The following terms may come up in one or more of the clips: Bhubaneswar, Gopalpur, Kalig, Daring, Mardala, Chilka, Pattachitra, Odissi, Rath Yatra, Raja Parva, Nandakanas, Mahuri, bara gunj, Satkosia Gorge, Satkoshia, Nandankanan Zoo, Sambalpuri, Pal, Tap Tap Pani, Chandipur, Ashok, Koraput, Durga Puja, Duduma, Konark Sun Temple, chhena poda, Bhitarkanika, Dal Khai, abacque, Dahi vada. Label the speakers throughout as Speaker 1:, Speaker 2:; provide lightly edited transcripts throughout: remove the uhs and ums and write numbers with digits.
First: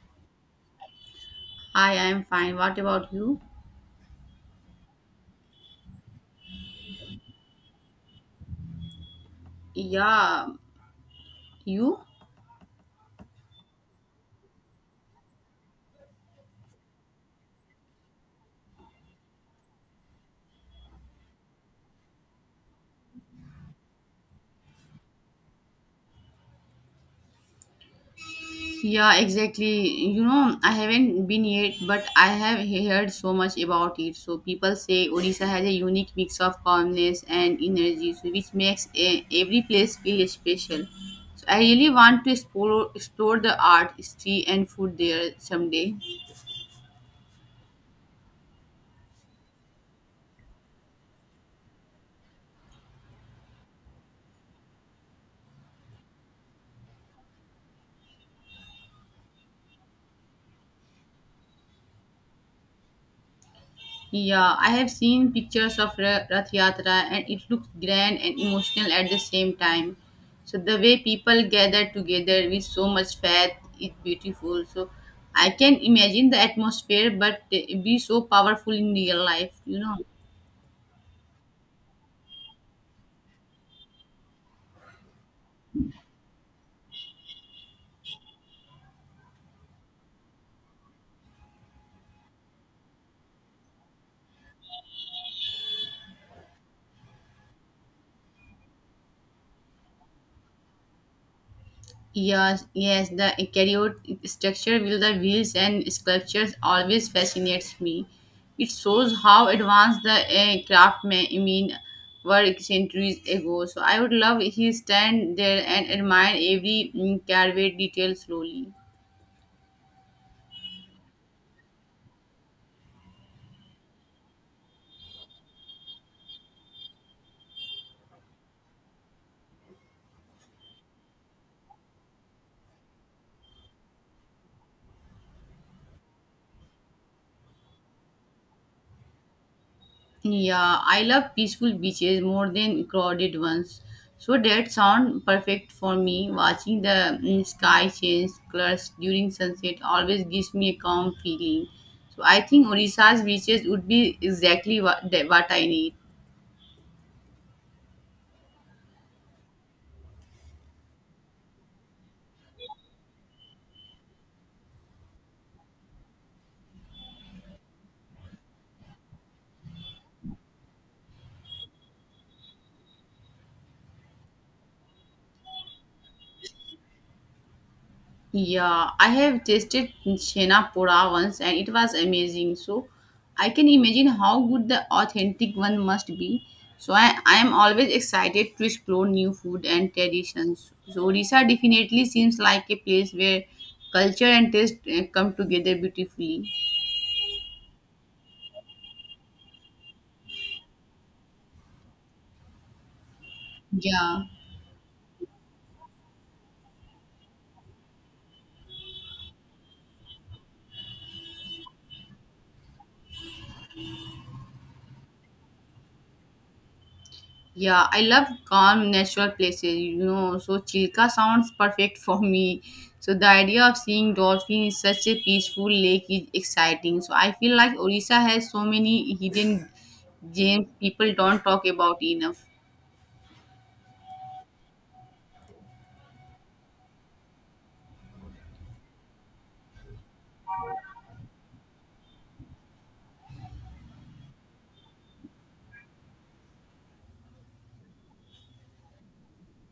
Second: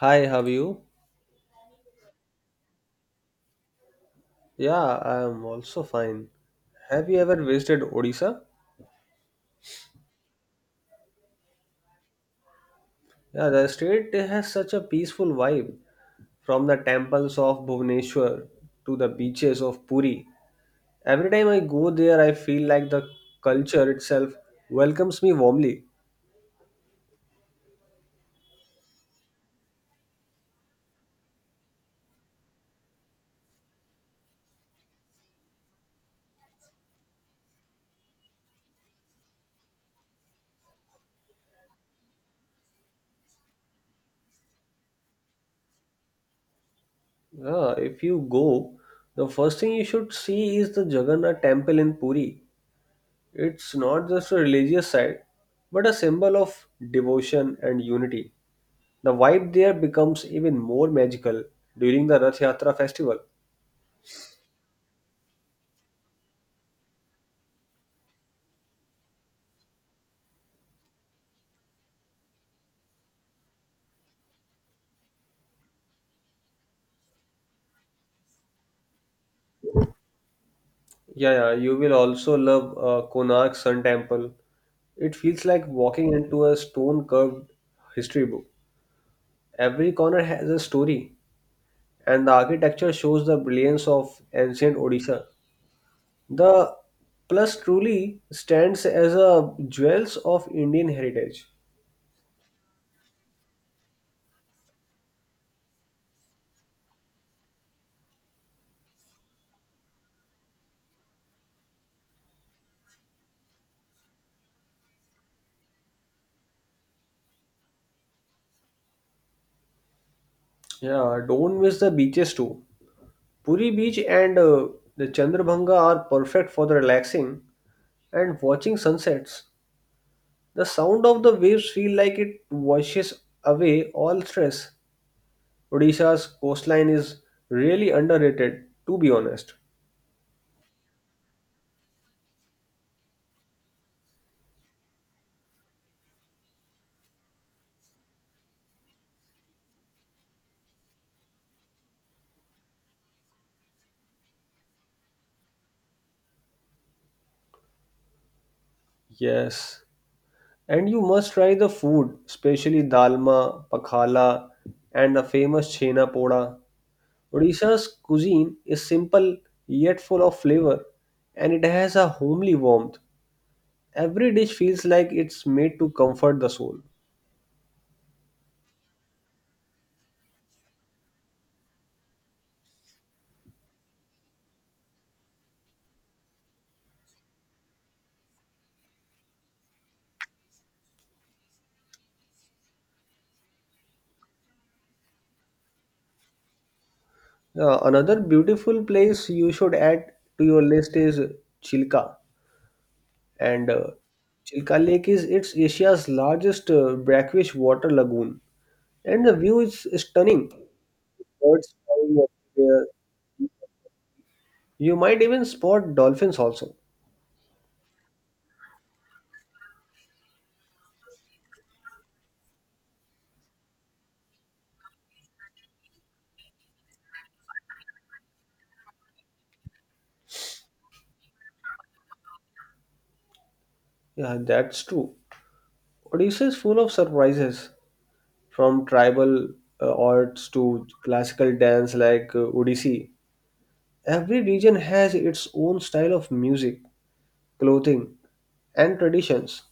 Speaker 1: Hi, how are you?
Speaker 2: Hi, I'm fine. What about you?
Speaker 1: Yeah, I am also fine. Have you ever visited Odisha?
Speaker 2: Yeah, you?
Speaker 1: Yeah, the state has such a peaceful vibe. From the temples of Bhubaneswar to the beaches of Puri. Every time I go there, I feel like the culture itself welcomes me warmly.
Speaker 2: Yeah, exactly. You know, I haven't been yet, but I have heard so much about it. So people say Odisha has a unique mix of calmness and energy, so which makes every place feel special. So I really want to explore the art, history, and food there someday.
Speaker 1: Yeah, if you go, the first thing you should see is the Jagannath temple in Puri. It's not just a religious site, but a symbol of devotion and unity. The vibe there becomes even more magical during the Rath Yatra festival.
Speaker 2: Yeah, I have seen pictures of Rath Yatra and it looks grand and emotional at the same time. So the way people gather together with so much faith is beautiful. So I can imagine the atmosphere but it be so powerful in real life, you know.
Speaker 1: Yeah, yeah, you will also love Konark Sun Temple. It feels like walking into a stone curved history book. Every corner has a story, and the architecture shows the brilliance of ancient Odisha. The plus truly stands as a jewels of Indian heritage.
Speaker 2: Yes, yes, the eukaryote structure with the wheels and sculptures always fascinates me. It shows how advanced the craft may I mean were centuries ago. So I would love if you stand there and admire every carved detail slowly.
Speaker 1: Yeah, don't miss the beaches too. Puri Beach and the Chandrabhanga are perfect for the relaxing and watching sunsets. The sound of the waves feel like it washes away all stress. Odisha's coastline is really underrated, to be honest.
Speaker 2: Yeah, I love peaceful beaches more than crowded ones. So that sound perfect for me. Watching the sky change colors during sunset always gives me a calm feeling. So I think Odisha's beaches would be exactly what I need.
Speaker 1: Yes. And you must try the food, especially dalma, pakhala, and the famous chhena poda. Odisha's cuisine is simple yet full of flavor, and it has a homely warmth. Every dish feels like it's made to comfort the soul.
Speaker 2: Yeah, I have tasted Chhena Pora once and it was amazing. So I can imagine how good the authentic one must be. So I am always excited to explore new food and traditions. So Odisha definitely seems like a place where culture and taste come together beautifully.
Speaker 1: Another beautiful place you should add to your list is Chilka. And
Speaker 2: Yeah.
Speaker 1: Chilka Lake is it's Asia's largest brackish water lagoon. And the view is stunning. Birds flying up there. You might even spot dolphins also.
Speaker 2: Yeah, I love calm natural places, you know. So Chilka sounds perfect for me. So the idea of seeing dolphin in such a peaceful lake is exciting. So I feel like Orissa has so many hidden gems people don't talk about enough.
Speaker 1: Yeah, that's true. Odisha is full of surprises, from tribal arts to classical dance like Odissi. Every region has its own style of music, clothing, and traditions.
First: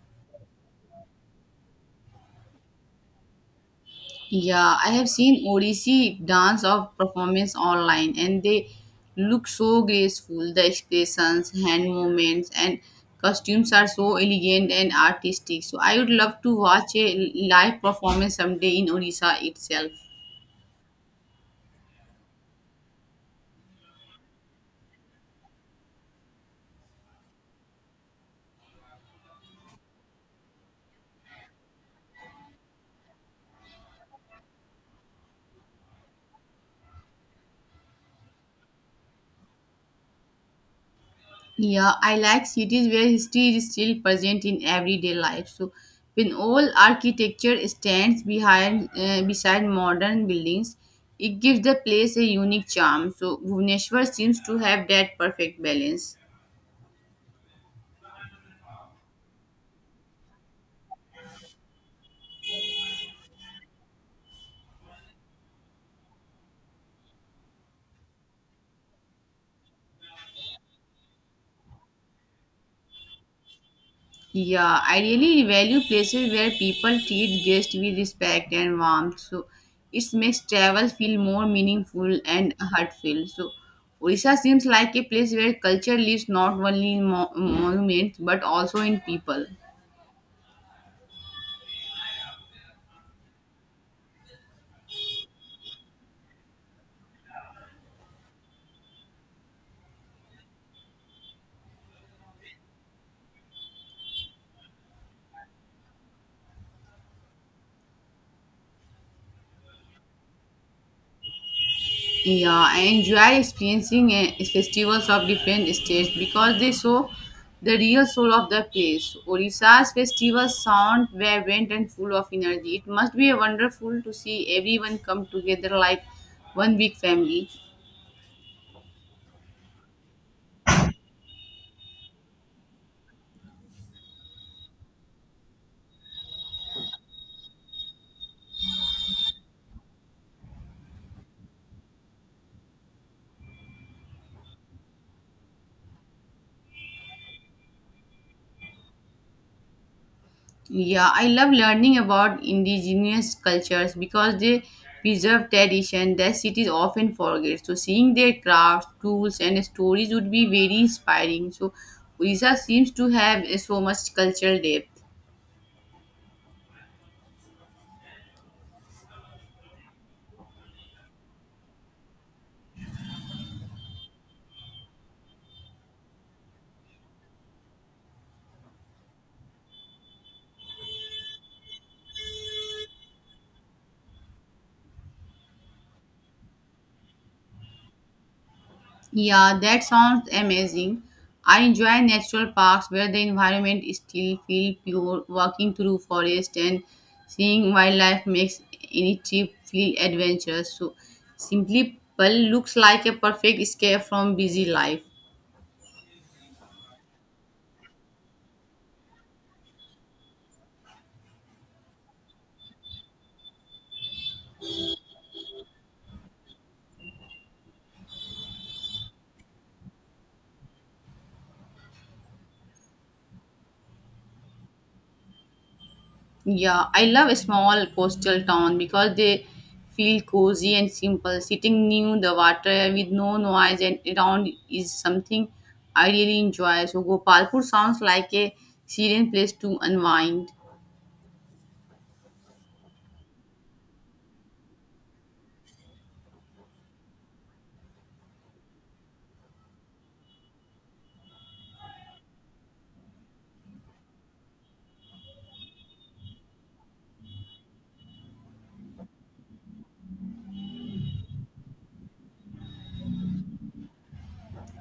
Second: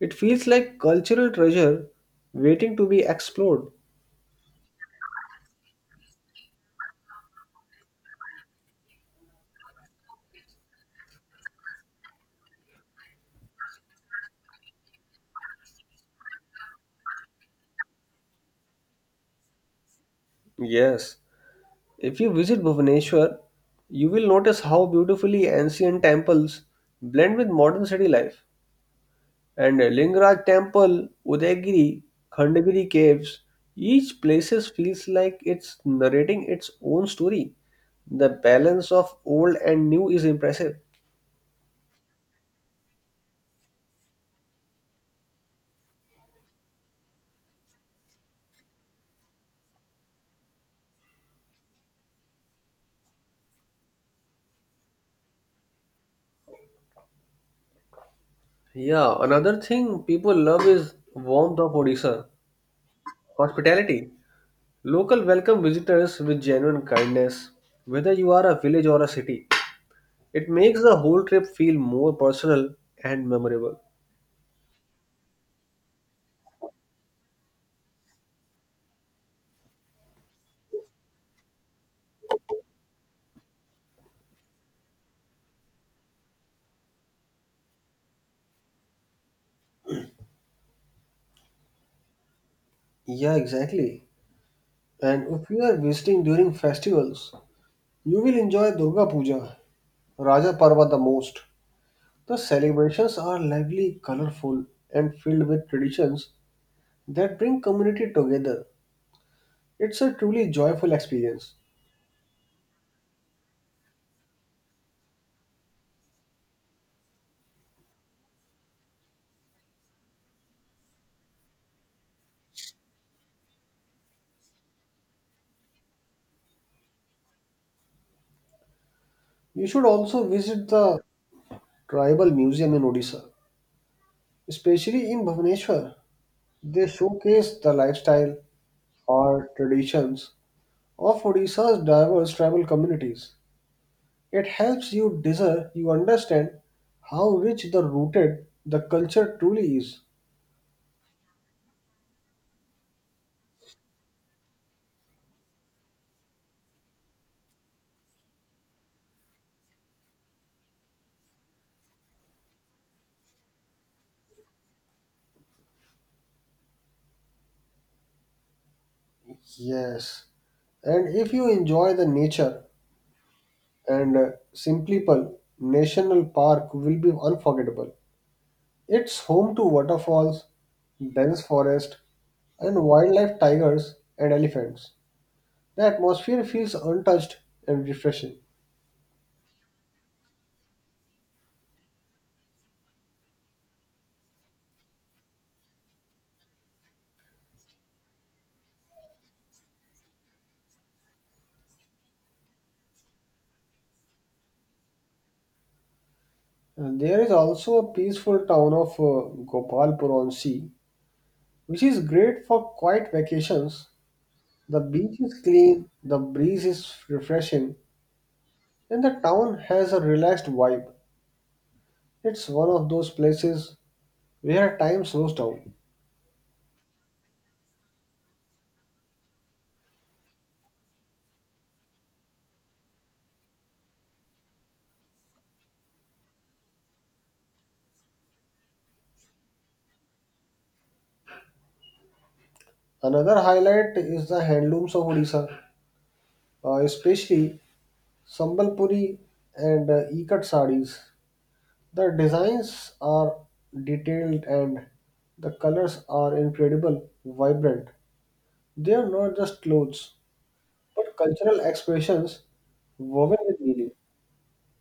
Speaker 1: It feels like cultural treasure waiting to be explored.
Speaker 2: Yeah, I have seen Odissi dance or performance online and they look so graceful. The expressions, hand movements, and costumes are so elegant and artistic. So I would love to watch a live performance someday in Odisha itself.
Speaker 1: Yes, if you visit Bhubaneswar, you will notice how beautifully ancient temples blend with modern city life. And Lingaraj Temple, Udayagiri, Khandagiri Caves, each places feels like it's narrating its own story. The balance of old and new is impressive.
Speaker 2: Yeah, I like cities where history is still present in everyday life. So, when old architecture stands behind beside modern buildings, it gives the place a unique charm. So, Bhubaneswar seems to have that perfect balance.
Speaker 1: Yeah, another thing people love is warmth of Odisha, hospitality. Local welcome visitors with genuine kindness, whether you are a village or a city. It makes the whole trip feel more personal and memorable.
Speaker 2: Yeah, I really value places where people treat guests with respect and warmth. So it makes travel feel more meaningful and heartfelt. So Orissa seems like a place where culture lives not only in monuments but also in people.
Speaker 1: Yeah, exactly. And if you are visiting during festivals, you will enjoy Durga Puja, Raja Parva the most. The celebrations are lively, colorful, and filled with traditions that bring community together. It's a truly joyful experience.
Speaker 2: Yeah, I enjoy experiencing festivals of different states because they show the real soul of the place. Odisha's festivals sound vibrant and full of energy. It must be wonderful to see everyone come together like one big family.
Speaker 1: You should also visit the tribal museum in Odisha, especially in Bhubaneswar. They showcase the lifestyle or traditions of Odisha's diverse tribal communities. It helps you discern, you understand how rich the rooted the culture truly is.
Speaker 2: Yeah, I love learning about indigenous cultures because they preserve tradition that cities often forget. So seeing their crafts, tools, and stories would be very inspiring. So Orissa seems to have so much cultural depth.
Speaker 1: Yes. And if you enjoy the nature and Simplipal National Park will be unforgettable. It's home to waterfalls, dense forest, and wildlife tigers and elephants. The atmosphere feels untouched and refreshing.
Speaker 2: Yeah, that sounds amazing. I enjoy natural parks where the environment still feel pure. Walking through forest and seeing wildlife makes any trip feel adventurous. So, simply Pal looks like a perfect escape from busy life.
Speaker 1: And there is also a peaceful town of Gopalpur on sea, which is great for quiet vacations. The beach is clean, the breeze is refreshing, and the town has a relaxed vibe. It's one of those places where time slows down.
Speaker 2: Yeah, I love a small coastal town because they feel cozy and simple. Sitting near the water with no noise and around is something I really enjoy. So Gopalpur sounds like a serene place to unwind.
Speaker 1: Another highlight is the handlooms of Odisha, especially Sambalpuri and Ikat sarees. The designs are detailed and the colors are incredible, vibrant. They are not just clothes, but cultural expressions woven with meaning.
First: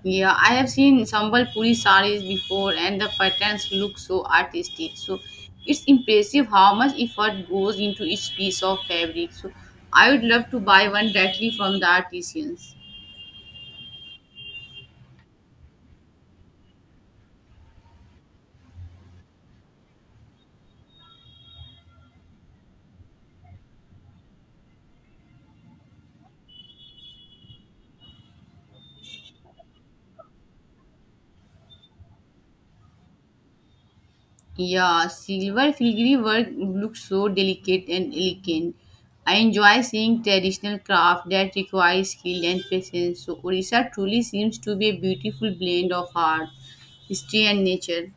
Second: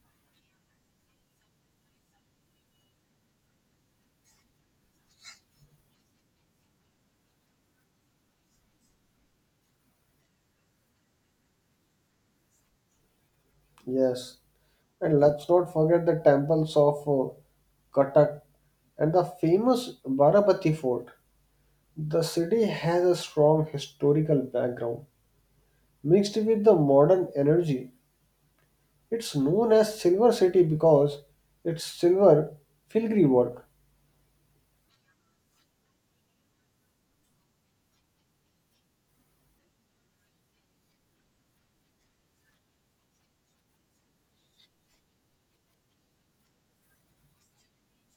Speaker 2: Yeah, I have seen Sambalpuri sarees before and the patterns look so artistic. So it's impressive how much effort goes into each piece of fabric. So I would love to buy one directly from the artisans.
Speaker 1: Yes, and let's not forget the temples of Cuttack and the famous Barapati Fort. The city has a strong historical background mixed with the modern energy. It's known as Silver City because it's silver filigree work.
Speaker 2: Yeah, silver filigree work looks so delicate and elegant. I enjoy seeing traditional craft that requires skill and patience. So Orissa truly seems to be a beautiful blend of art, history, and nature.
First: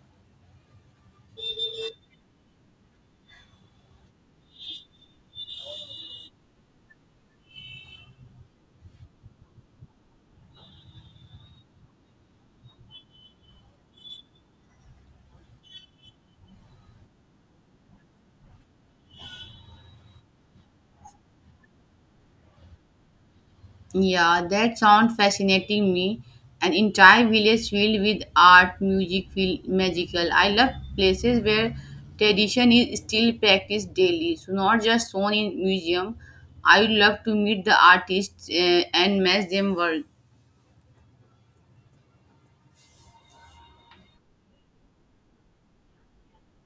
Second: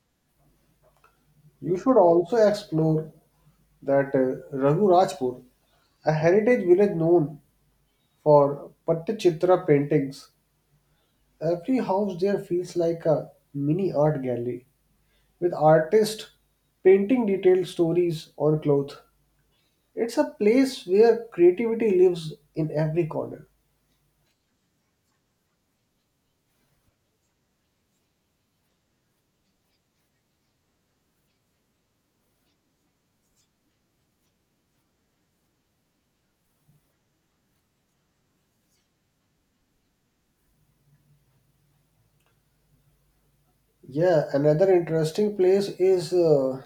Speaker 1: You should also explore that Raghu Rajpur, a heritage village known for Pattachitra paintings. Every house there feels like a mini art gallery with artists painting detailed stories on cloth. It's a place where creativity lives in every corner.
Speaker 2: Yeah, that sound fascinating me. An entire village filled with art, music feel magical. I love places where tradition is still practiced daily, so not just shown in museum. I would love to meet the artists and match them work.
Speaker 1: Yeah, another interesting place is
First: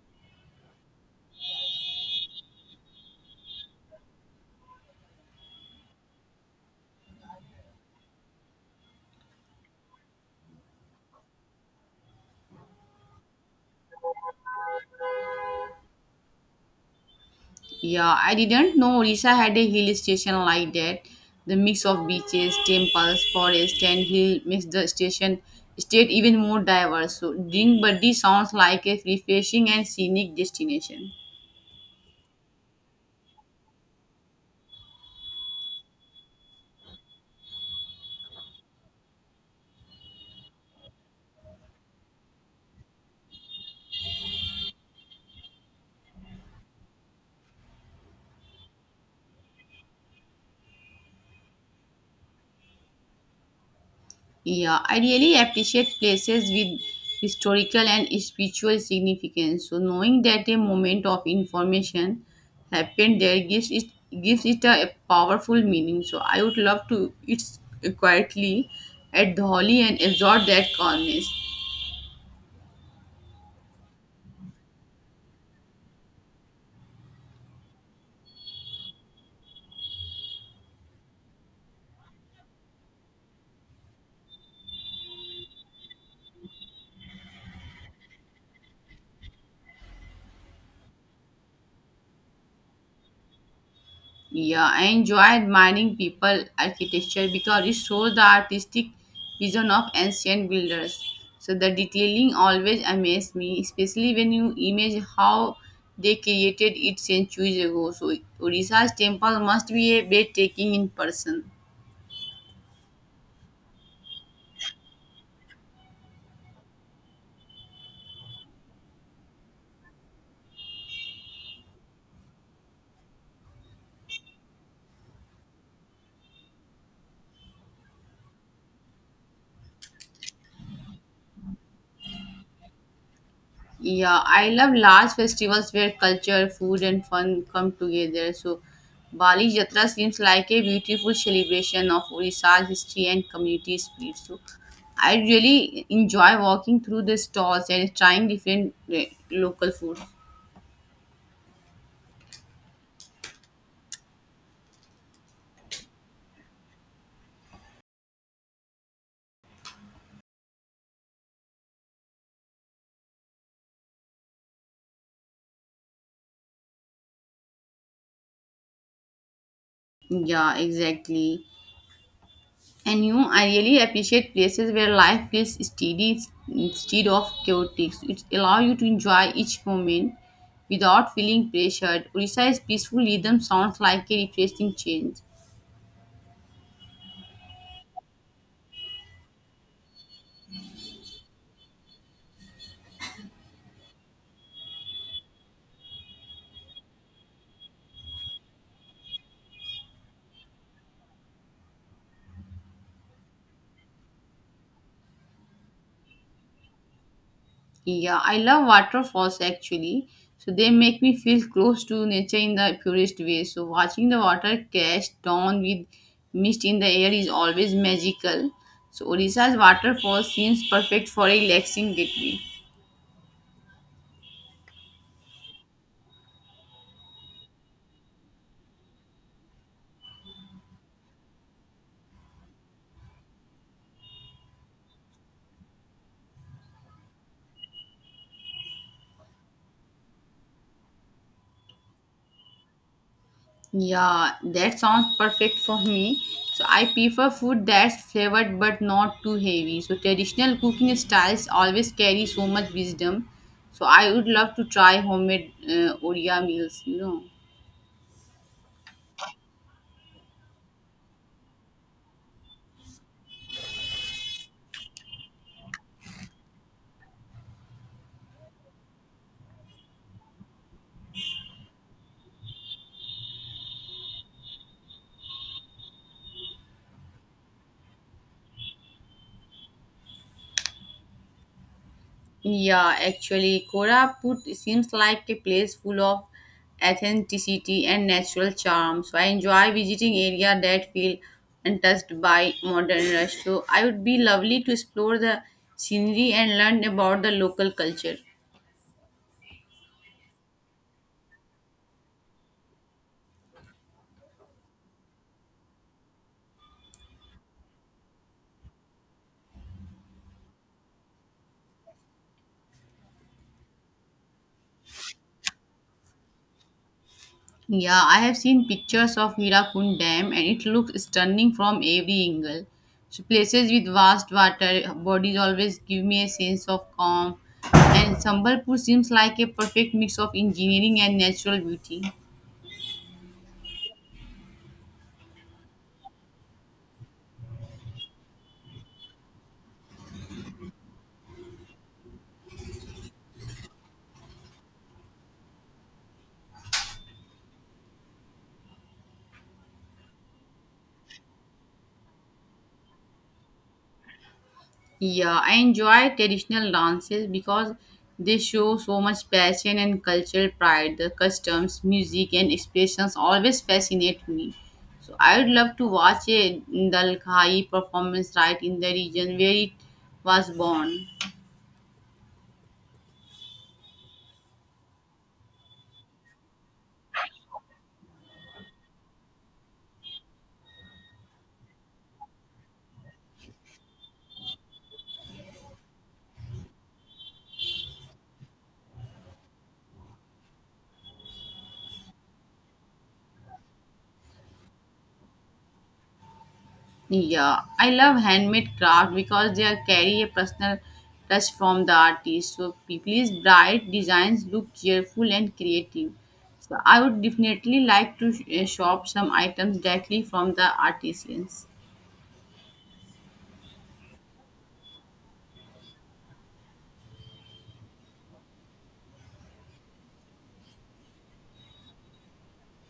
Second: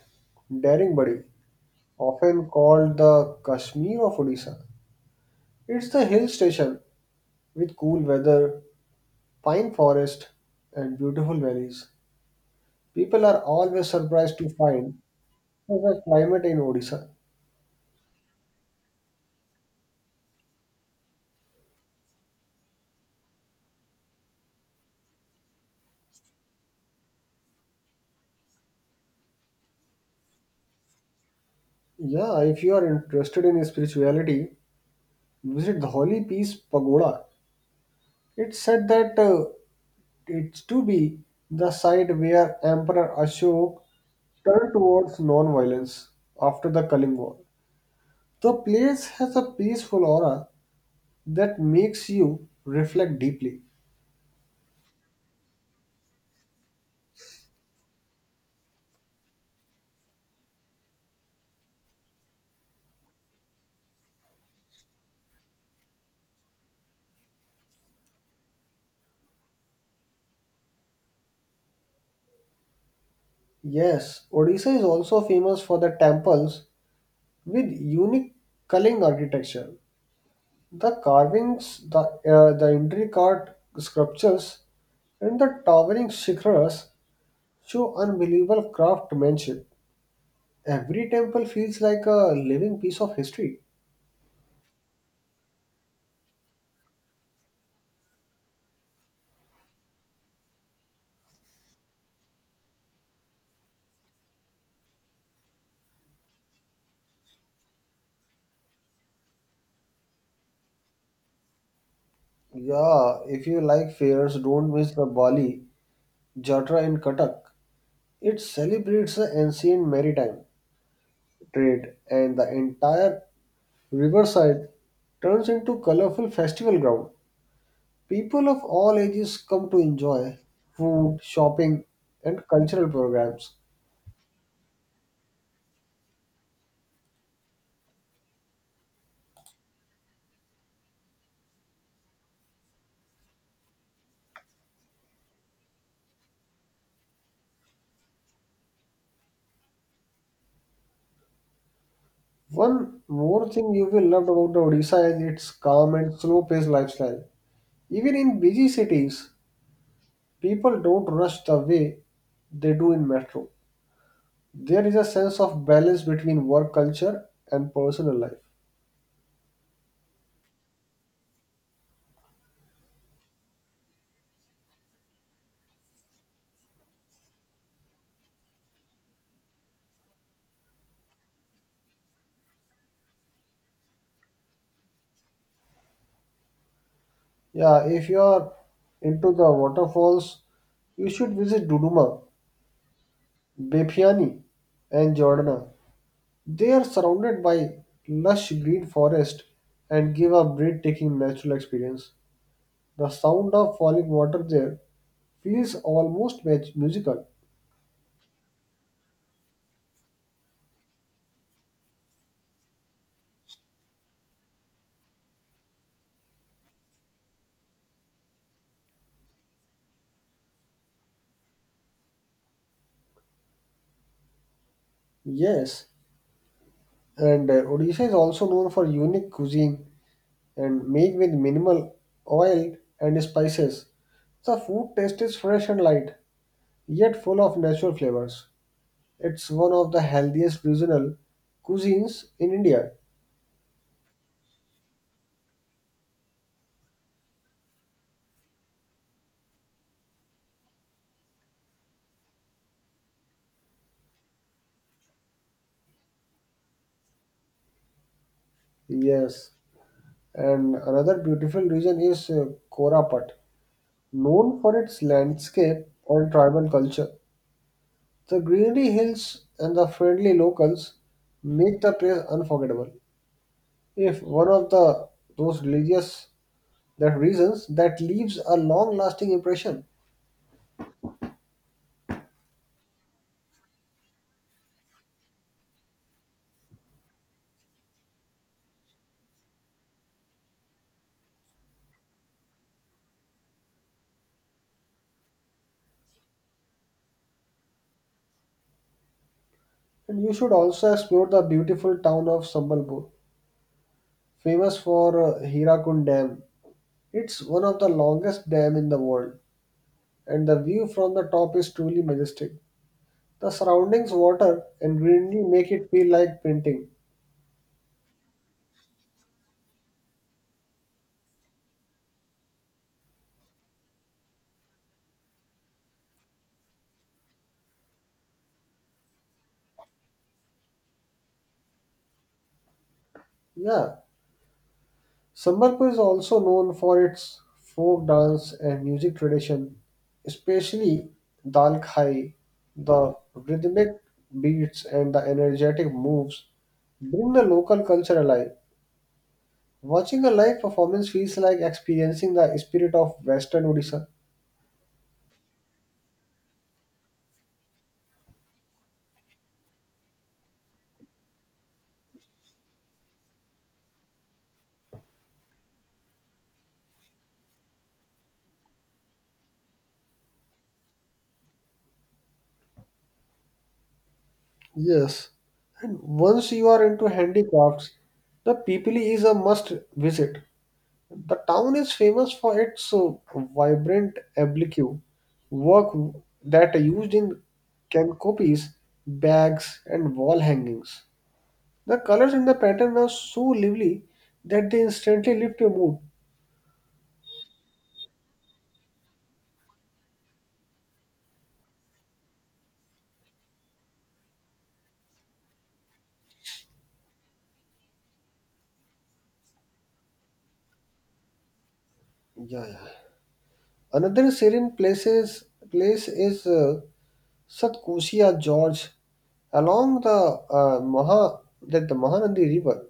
Speaker 1: Daring, often called the Kashmir of Odisha. It's the hill station with cool weather, pine forest, and beautiful valleys. People are always surprised to find such a climate in Odisha.
Speaker 2: Yeah, I didn't know Orissa had a hill station like that. The mix of beaches, temples, forest, and hill makes the station state even more diverse. So, Ding sounds like a refreshing and scenic destination.
Speaker 1: Yeah, if you are interested in spirituality, visit the Holy Peace Pagoda. It's said that it's to be the site where Emperor Ashok turned towards non-violence after the Kaling War. The place has a peaceful aura that makes you reflect deeply.
Speaker 2: Yeah, I really appreciate places with historical and spiritual significance. So knowing that a moment of information happened there gives it a powerful meaning. So I would love to it's quietly at the holy and absorb that calmness.
Speaker 1: Yes, Odisha is also famous for the temples with unique culling architecture. The carvings, the intricate sculptures, and the towering shikharas show unbelievable craftsmanship. Every temple feels like a living piece of history.
Speaker 2: Yeah, I enjoy admiring people architecture because it shows the artistic vision of ancient builders. So the detailing always amazed me, especially when you image how they created it centuries ago. So Odisha's temple must be a breathtaking in person.
Speaker 1: Yeah, if you like fairs, don't miss the Bali, Jatra, in Katak. It celebrates the ancient maritime trade, and the entire riverside turns into colorful festival ground. People of all ages come to enjoy food, shopping, and cultural programs.
Speaker 2: Yeah, I love large festivals where culture, food, and fun come together. So, Bali Jatra seems like a beautiful celebration of Odisha's history and community spirit. So, I really enjoy walking through the stalls and trying different local food.
Speaker 1: One more thing you will love about the Odisha is its calm and slow-paced lifestyle. Even in busy cities, people don't rush the way they do in metro. There is a sense of balance between work culture and personal life.
Speaker 2: Yeah, exactly. And you, I really appreciate places where life feels steady instead of chaotic. It allows you to enjoy each moment without feeling pressured. Orissa's peaceful rhythm sounds like a refreshing change.
Speaker 1: Yeah, if you are into the waterfalls, you should visit Duduma, Bepiani, and Jordana. They are surrounded by lush green forest and give a breathtaking natural experience. The sound of falling water there feels almost musical.
Speaker 2: Yeah, I love waterfalls actually. So they make me feel close to nature in the purest way. So watching the water crash down with mist in the air is always magical. So Orissa's waterfall seems perfect for a relaxing getaway.
Speaker 1: Yes, and Odisha is also known for unique cuisine and made with minimal oil and spices. The food taste is fresh and light, yet full of natural flavors. It's one of the healthiest regional cuisines in India.
Speaker 2: Yeah, that sounds perfect for me. So I prefer food that's flavored but not too heavy. So traditional cooking styles always carry so much wisdom. So I would love to try homemade Odia meals, you know.
Speaker 1: Yes. And another beautiful region is Korapat, known for its landscape and tribal culture. The greenery hills and the friendly locals make the place unforgettable. If one of the those religious that reasons that leaves a long-lasting impression.
Speaker 2: Yeah, actually, Koraput seems like a place full of authenticity and natural charm. So I enjoy visiting area that feel untouched by modern rush. So I would be lovely to explore the scenery and learn about the local culture.
Speaker 1: And you should also explore the beautiful town of Sambalpur, famous for Hirakund Dam. It's one of the longest dam in the world, and the view from the top is truly majestic. The surroundings water and greenery make it feel like painting.
Speaker 2: Yeah, I have seen pictures of Hirakund Dam and it looks stunning from every angle. So places with vast water bodies always give me a sense of calm and Sambalpur seems like a perfect mix of engineering and natural beauty.
Speaker 1: Yeah, Sambalpur is also known for its folk dance and music tradition, especially Dal Khai. The rhythmic beats and the energetic moves bring the local culture alive. Watching a live performance feels like experiencing the spirit of Western Odisha.
Speaker 2: Yeah, I enjoy traditional dances because they show so much passion and cultural pride. The customs, music, and expressions always fascinate me. So I would love to watch a Dalkhai performance right in the region where it was born.
Speaker 1: Yes, and once you are into handicrafts, the Pipili is a must visit. The town is famous for its vibrant abacque work that are used in canopies, bags, and wall hangings. The colors and the pattern are so lively that they instantly lift your mood.
Speaker 2: Yeah, I love handmade craft because they are carry a personal touch from the artist. So people's bright designs look cheerful and creative. So I would definitely like to shop some items directly from the artisans.
Speaker 1: Yeah, yeah. Another serene place is Satkosia Gorge along the Maha that the Mahanadi River.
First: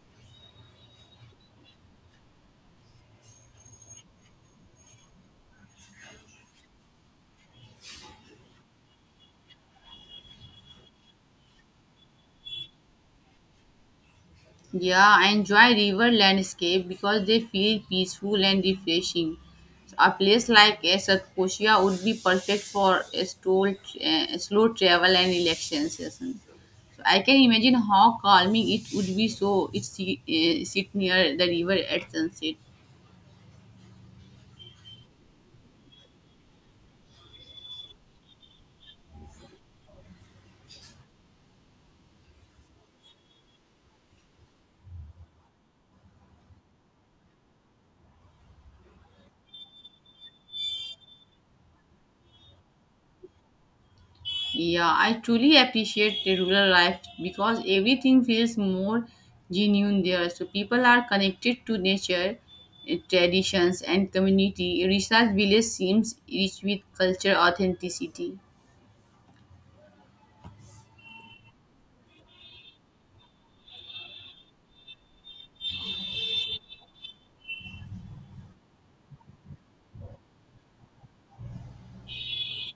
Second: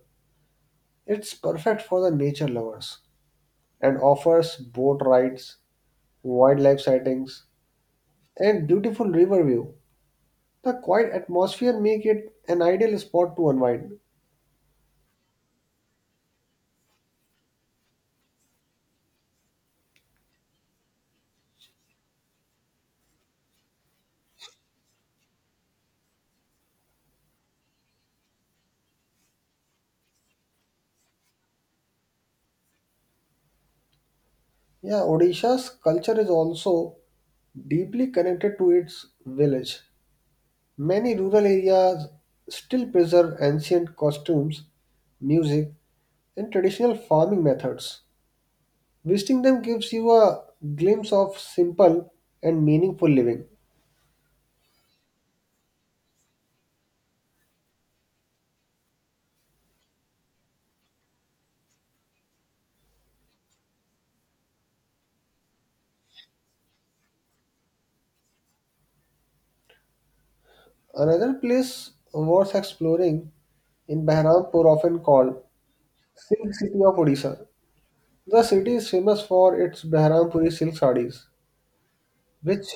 Speaker 1: It's perfect for the nature lovers and offers boat rides, wildlife sightings, and beautiful river view. The quiet atmosphere make it an ideal spot to unwind.
Speaker 2: Yeah, I enjoy river landscape because they feel peaceful and refreshing. So a place like Satkoshia would be perfect for a slow travel and relaxation session. I can imagine how calming it would be so it sit near the river at sunset.
Speaker 1: Yeah, Odisha's culture is also deeply connected to its village. Many rural areas still preserve ancient costumes, music, and traditional farming methods. Visiting them gives you a glimpse of simple and meaningful living.
Speaker 2: Yeah, I truly appreciate the rural life because everything feels more genuine there. So people are connected to nature, traditions and community. Risa's village seems rich with culture authenticity.
Speaker 1: Another place worth exploring in Bahrampur, often called Silk City of Odisha. The city is famous for its Bahrampuri silk sarees, which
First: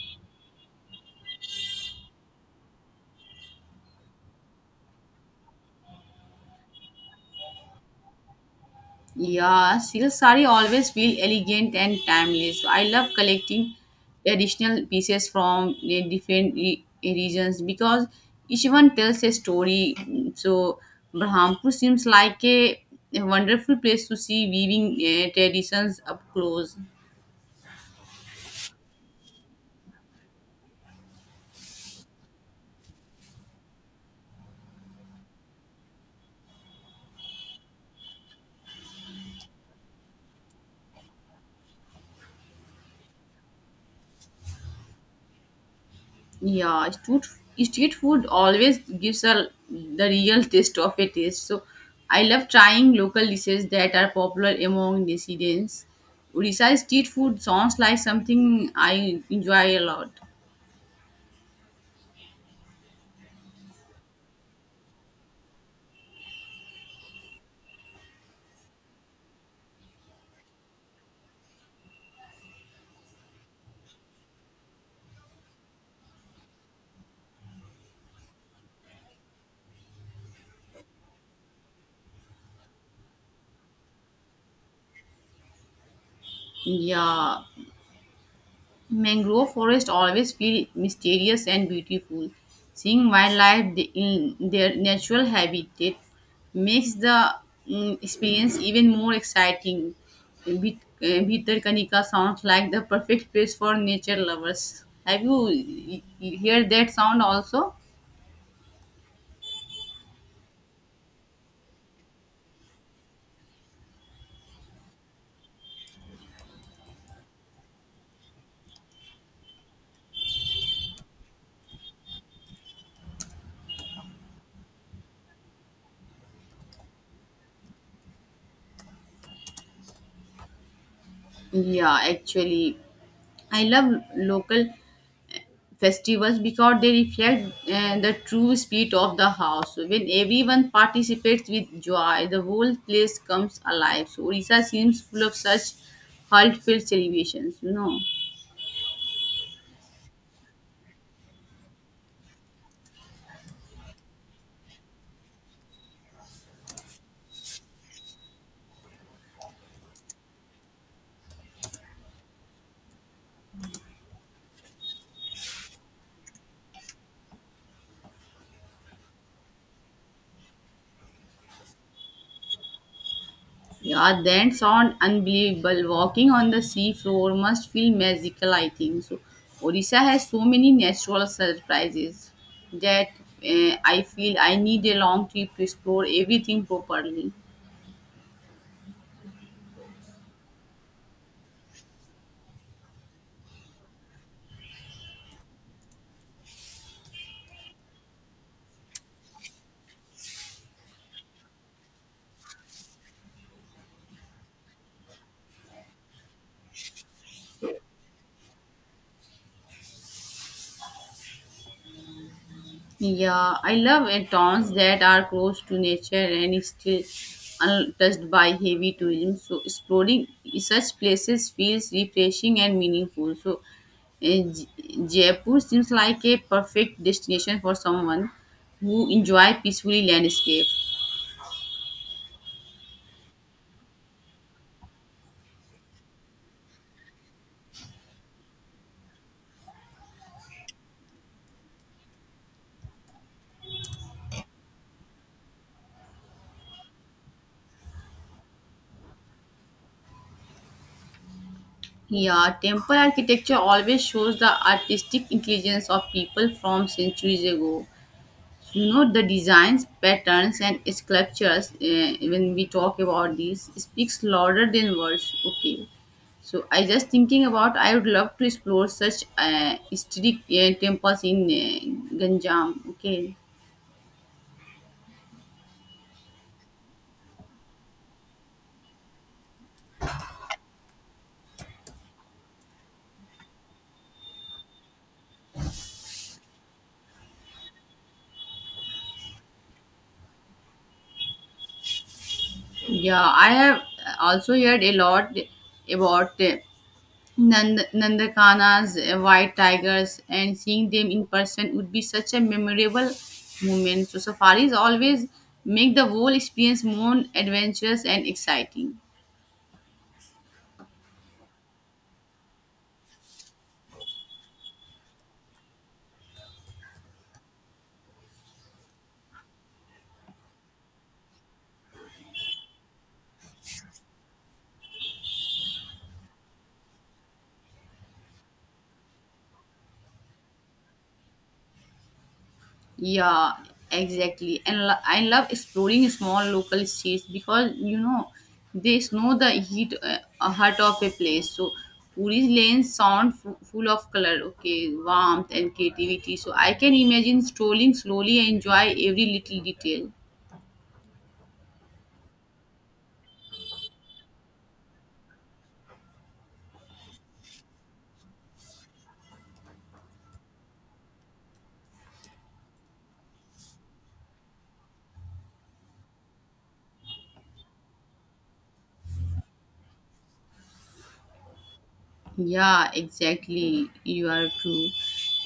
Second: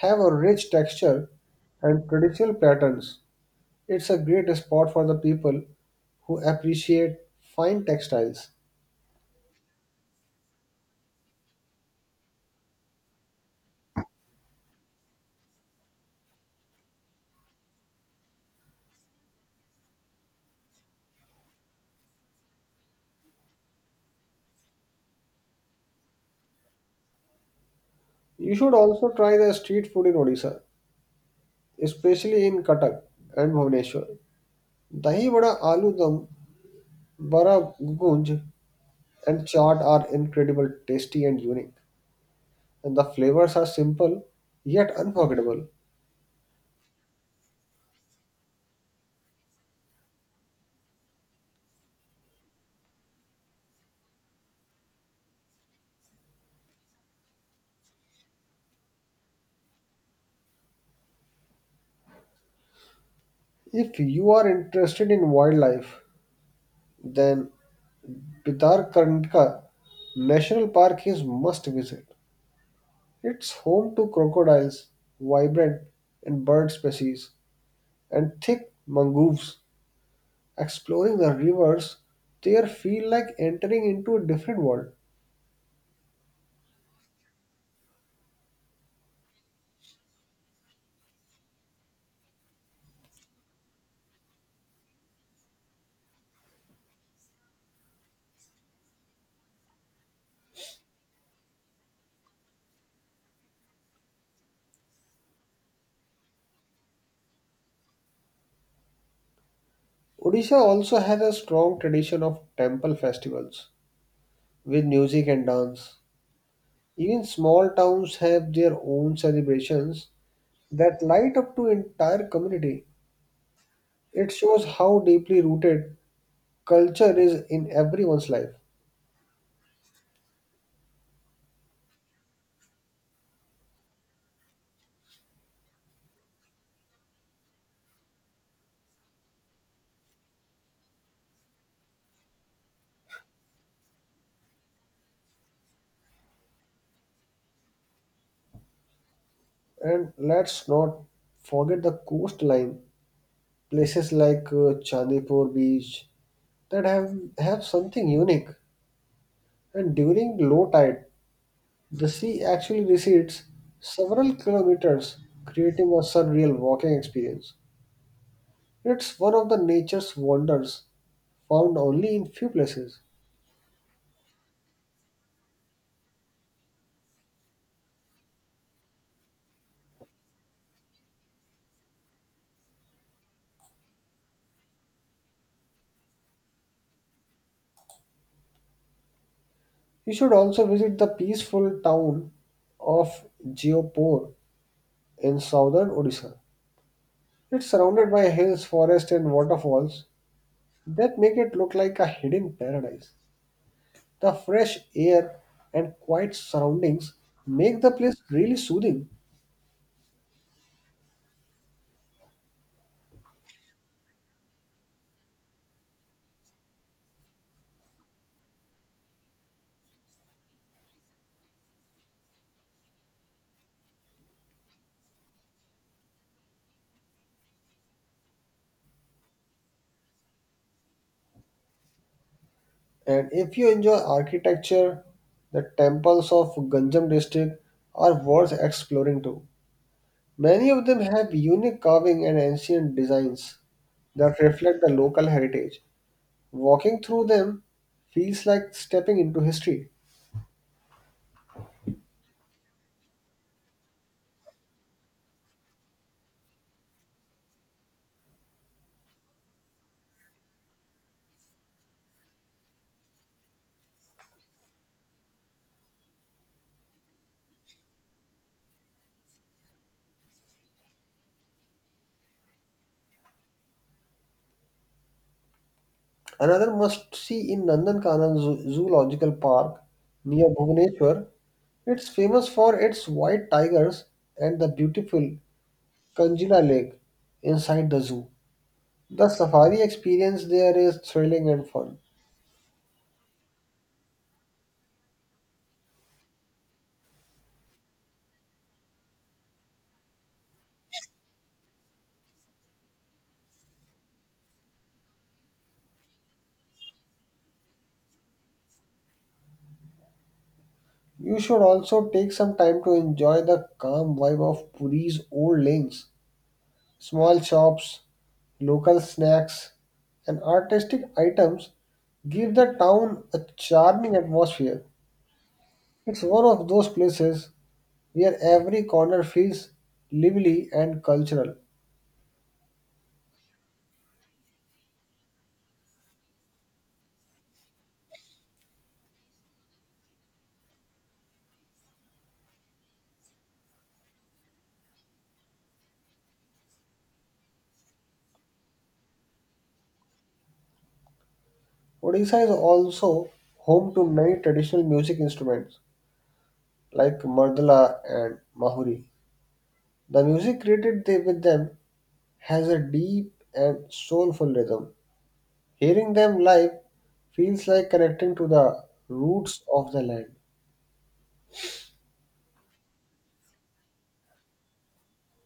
Speaker 1: have a rich texture and traditional patterns. It's a great spot for the people who appreciate fine textiles.
Speaker 2: Yeah, silk sari always feel elegant and timeless. I love collecting traditional pieces from the different regions because each one tells a story. So Brahmanpur seems like a wonderful place to see weaving traditions up close.
Speaker 1: You should also try the street food in Odisha, especially in Cuttack and Bhubaneswar. Dahi vada, aloo dum, bara gunj, and chaat are incredible, tasty and unique. And the flavors are simple yet unforgettable.
Speaker 2: Yeah, street food always gives a the real taste of a taste. So I love trying local dishes that are popular among residents. Odisha street food sounds like something I enjoy a lot.
Speaker 1: If you are interested in wildlife, then Pitar Karnika National Park is must visit. It's home to crocodiles, vibrant and bird species, and thick mangroves. Exploring the rivers there feel like entering into a different world.
Speaker 2: Yeah, Mangrove forests always feel mysterious and beautiful. Seeing wildlife in their natural habitat makes the experience even more exciting. Bhitarkanika sounds like the perfect place for nature lovers. Have you heard that sound also?
Speaker 1: Odisha also has a strong tradition of temple festivals with music and dance. Even small towns have their own celebrations that light up to entire community. It shows how deeply rooted culture is in everyone's life.
Speaker 2: Yeah, actually, I love local festivals because they reflect the true spirit of the house. When everyone participates with joy, the whole place comes alive. So Orissa seems full of such heartfelt celebrations, you know.
Speaker 1: And let's not forget the coastline, places like Chandipur beach that have something unique. And during low tide, the sea actually recedes several kilometers, creating a surreal walking experience. It's one of the nature's wonders found only in few places.
Speaker 2: Yeah, then sound unbelievable. Walking on the sea floor must feel magical, I think. So Orissa has so many natural surprises that I feel I need a long trip to explore everything properly.
Speaker 1: You should also visit the peaceful town of Geopur in southern Odisha. It's surrounded by hills, forests, and waterfalls that make it look like a hidden paradise. The fresh air and quiet surroundings make the place really soothing.
Speaker 2: Yeah, I love towns that are close to nature and is still untouched by heavy tourism. So exploring such places feels refreshing and meaningful. So J- Jaipur seems like a perfect destination for someone who enjoy peacefully landscape.
Speaker 1: And if you enjoy architecture, the temples of Ganjam district are worth exploring too. Many of them have unique carving and ancient designs that reflect the local heritage. Walking through them feels like stepping into history.
Speaker 2: Yeah, temple architecture always shows the artistic intelligence of people from centuries ago. You know, the designs patterns and sculptures when we talk about these speaks louder than words. Okay, so I just thinking about I would love to explore such historic temples in Ganjam. Okay,
Speaker 1: Another must see in Zoological Park near Bhubaneswar. It's famous for its white tigers and the beautiful Kanjila Lake inside the zoo. The safari experience there is thrilling and fun.
Speaker 2: yeah, I have also heard a lot about Nandakanas, white tigers, and seeing them in person would be such a memorable moment. So, safaris always make the whole experience more adventurous and exciting.
Speaker 1: You should also take some time to enjoy the calm vibe of Puri's old lanes, small shops, local snacks, and artistic items give the town a charming atmosphere. It's one of those places where every corner feels lively and cultural.
Speaker 2: Yeah, exactly. And I love exploring small local streets because you know they know the heart of a place. So, Puri's lanes sound full of color, okay, warmth and creativity. So, I can imagine strolling slowly and enjoy every little detail.
Speaker 1: Odisha is also home to many traditional music instruments like Mardala and Mahuri. The music created with them has a deep and soulful rhythm. Hearing them live feels like connecting to the roots of the land.
Speaker 2: Yeah, exactly. You are true.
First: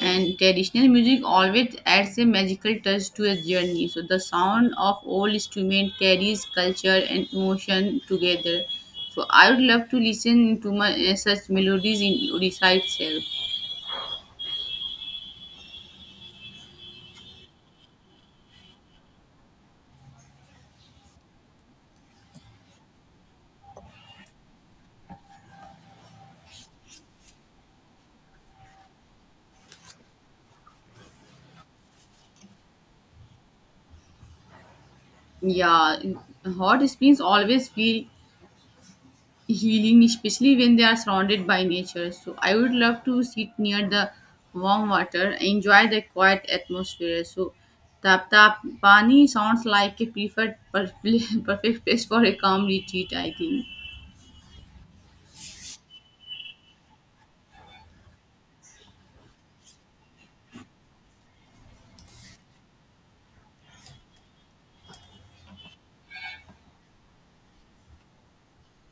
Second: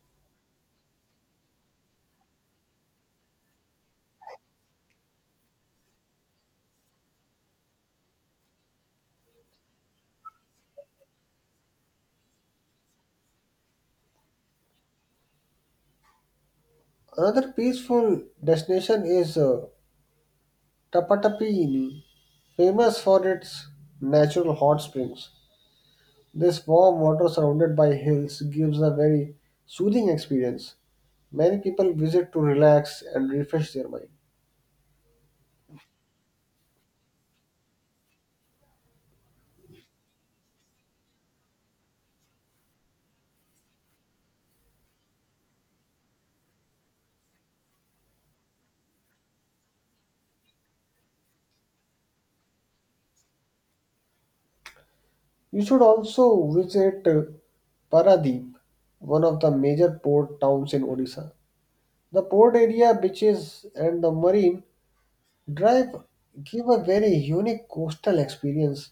Speaker 2: And traditional music always adds a magical touch to a journey. So the sound of old instrument carries culture and emotion together. So I would love to listen to my such melodies in Odisha itself.
Speaker 1: Another peaceful destination is Tapatapini, famous for its natural hot springs. This warm water surrounded by hills gives a very soothing experience. Many people visit to relax and refresh their mind.
Speaker 2: Yeah, hot springs always feel healing, especially when they are surrounded by nature. So I would love to sit near the warm water, enjoy the quiet atmosphere. So tap tap pani sounds like a perfect place for a calm retreat. I think.
Speaker 1: You should also visit Paradeep, one of the major port towns in Odisha. The port area, beaches, and the marine drive give a very unique coastal experience.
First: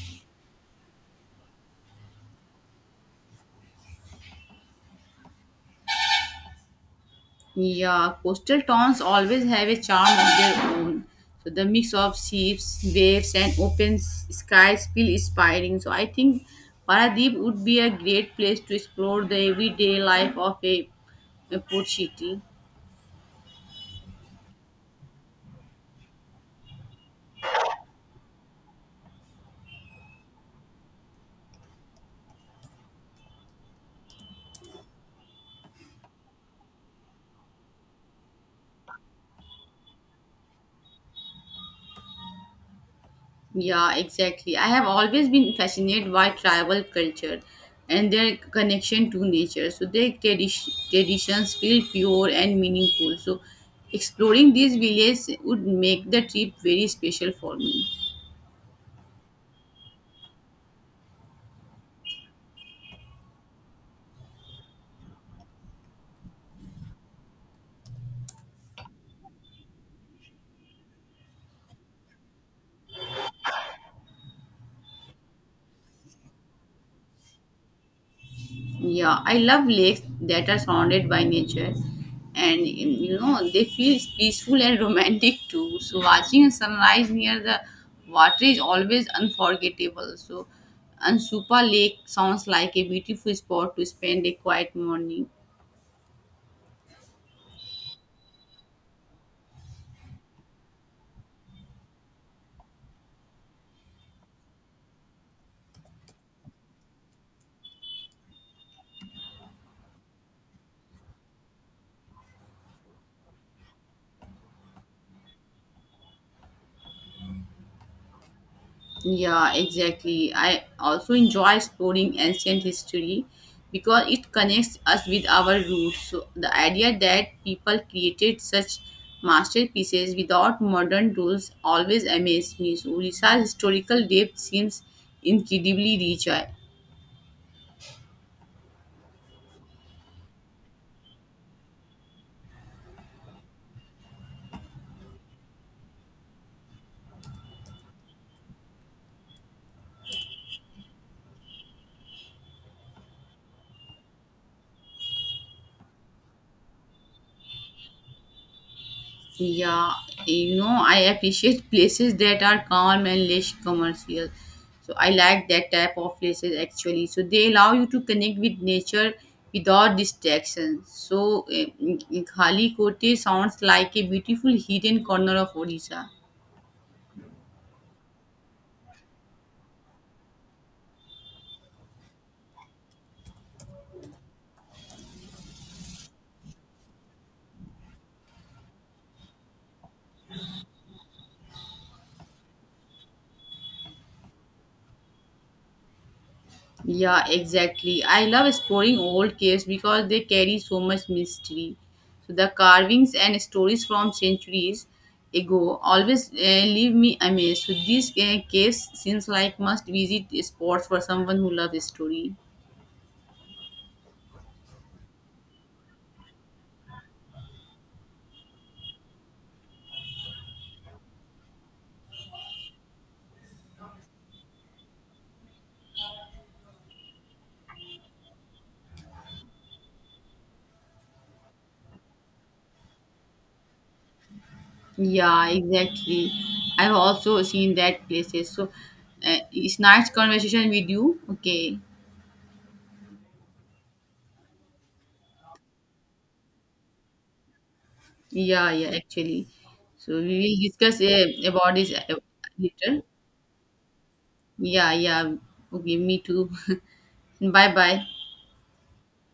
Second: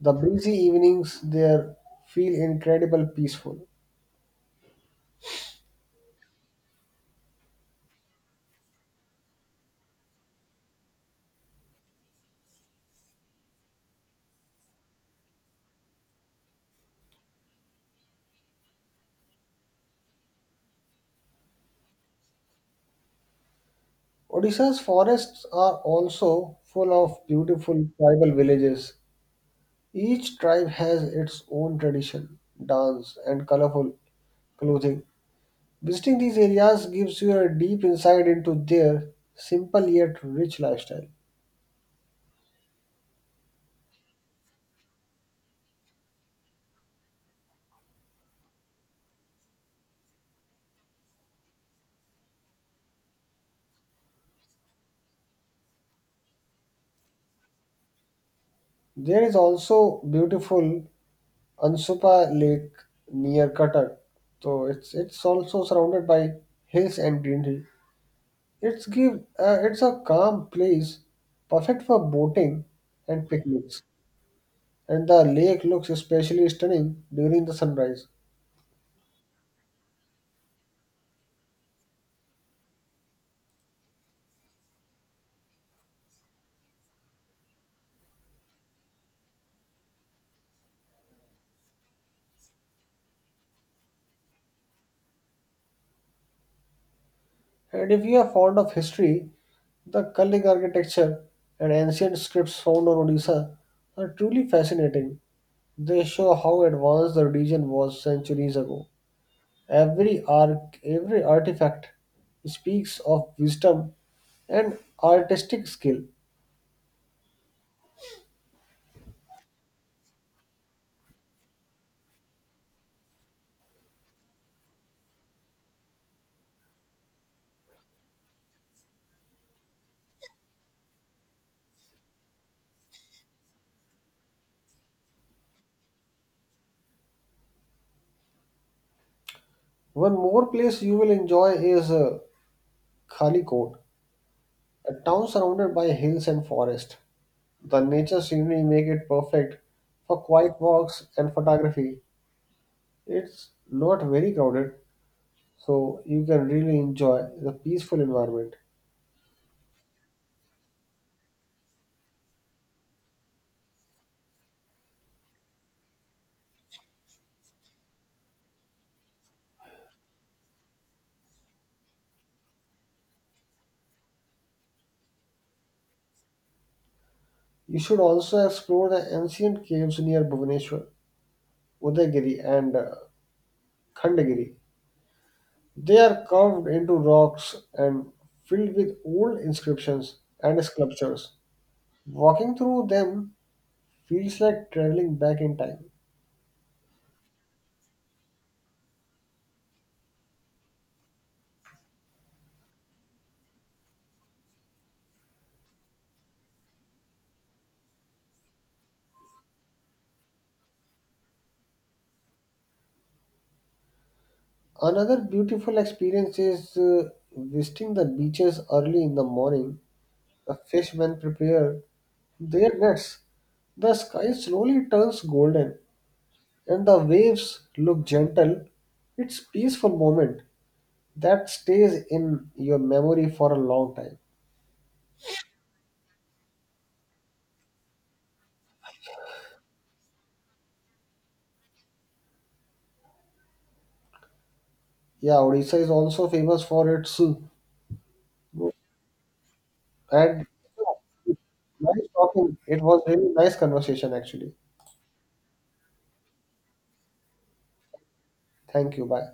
Speaker 1: The breezy evenings there feel incredible peaceful.
Speaker 2: Yeah, coastal towns always have a charm of their own. So the mix of ships, waves, and open skies feel inspiring. So I think Paradeep would be a great place to explore the everyday life of a port city.
Speaker 1: Odisha's forests are also full of beautiful tribal villages. Each tribe has its own tradition, dance, and colorful clothing. Visiting these areas gives you a deep insight into their simple yet rich lifestyle.
Speaker 2: Yeah, exactly. I have always been fascinated by tribal culture and their connection to nature. So traditions feel pure and meaningful. So exploring these villages would make the trip very special for me.
Speaker 1: There is also beautiful Ansupa Lake near Cuttack, so it's also surrounded by hills and greenery. It's a calm place, perfect for boating and picnics, and the lake looks especially stunning during the sunrise.
Speaker 2: Yeah, I love lakes that are surrounded by nature, and you know they feel peaceful and romantic too. So watching a sunrise near the water is always unforgettable. So Ansupa Lake sounds like a beautiful spot to spend a quiet morning.
Speaker 1: And if you are fond of history, the Kalig architecture and ancient scripts found on Odisha are truly fascinating. They show how advanced the region was centuries ago. Every artifact speaks of wisdom and artistic skill.
Speaker 2: Yeah, exactly. I also enjoy exploring ancient history because it connects us with our roots. So the idea that people created such masterpieces without modern tools always amazes me. So Uड़ीsa's historical depth seems incredibly rich.
Speaker 1: One more place you will enjoy is Khalikot, a town surrounded by hills and forest. The nature scenery make it perfect for quiet walks and photography. It's not very crowded, so you can really enjoy the peaceful environment.
Speaker 2: Yeah, you know, I appreciate places that are calm and less commercial. So I like that type of places actually. So they allow you to connect with nature without distractions. So Khali Kote sounds like a beautiful hidden corner of Odisha.
Speaker 1: You should also explore the ancient caves near Bhubaneswar, Udayagiri, and Khandagiri. They are carved into rocks and filled with old inscriptions and sculptures. Walking through them feels like traveling back in time.
Speaker 2: Yeah, exactly. I love exploring old caves because they carry so much mystery. So the carvings and stories from centuries ago always leave me amazed. So these caves seems like must visit spots for someone who loves history.
Speaker 1: Another beautiful experience is visiting the beaches early in the morning. The fishmen prepare their nets. The sky slowly turns golden and the waves look gentle. It's peaceful moment that stays in your memory for a long time.
Speaker 2: Yeah, exactly. I've also seen that places. So it's nice conversation with you. Okay.
Speaker 1: Yeah, Odisha is also famous for its
Speaker 2: Yeah, yeah, actually. So we
Speaker 1: and
Speaker 2: will discuss about this
Speaker 1: nice talking. It
Speaker 2: later.
Speaker 1: was really nice conversation actually.
Speaker 2: Yeah, yeah. Okay, me too. Bye bye.
Speaker 1: Thank you. Bye.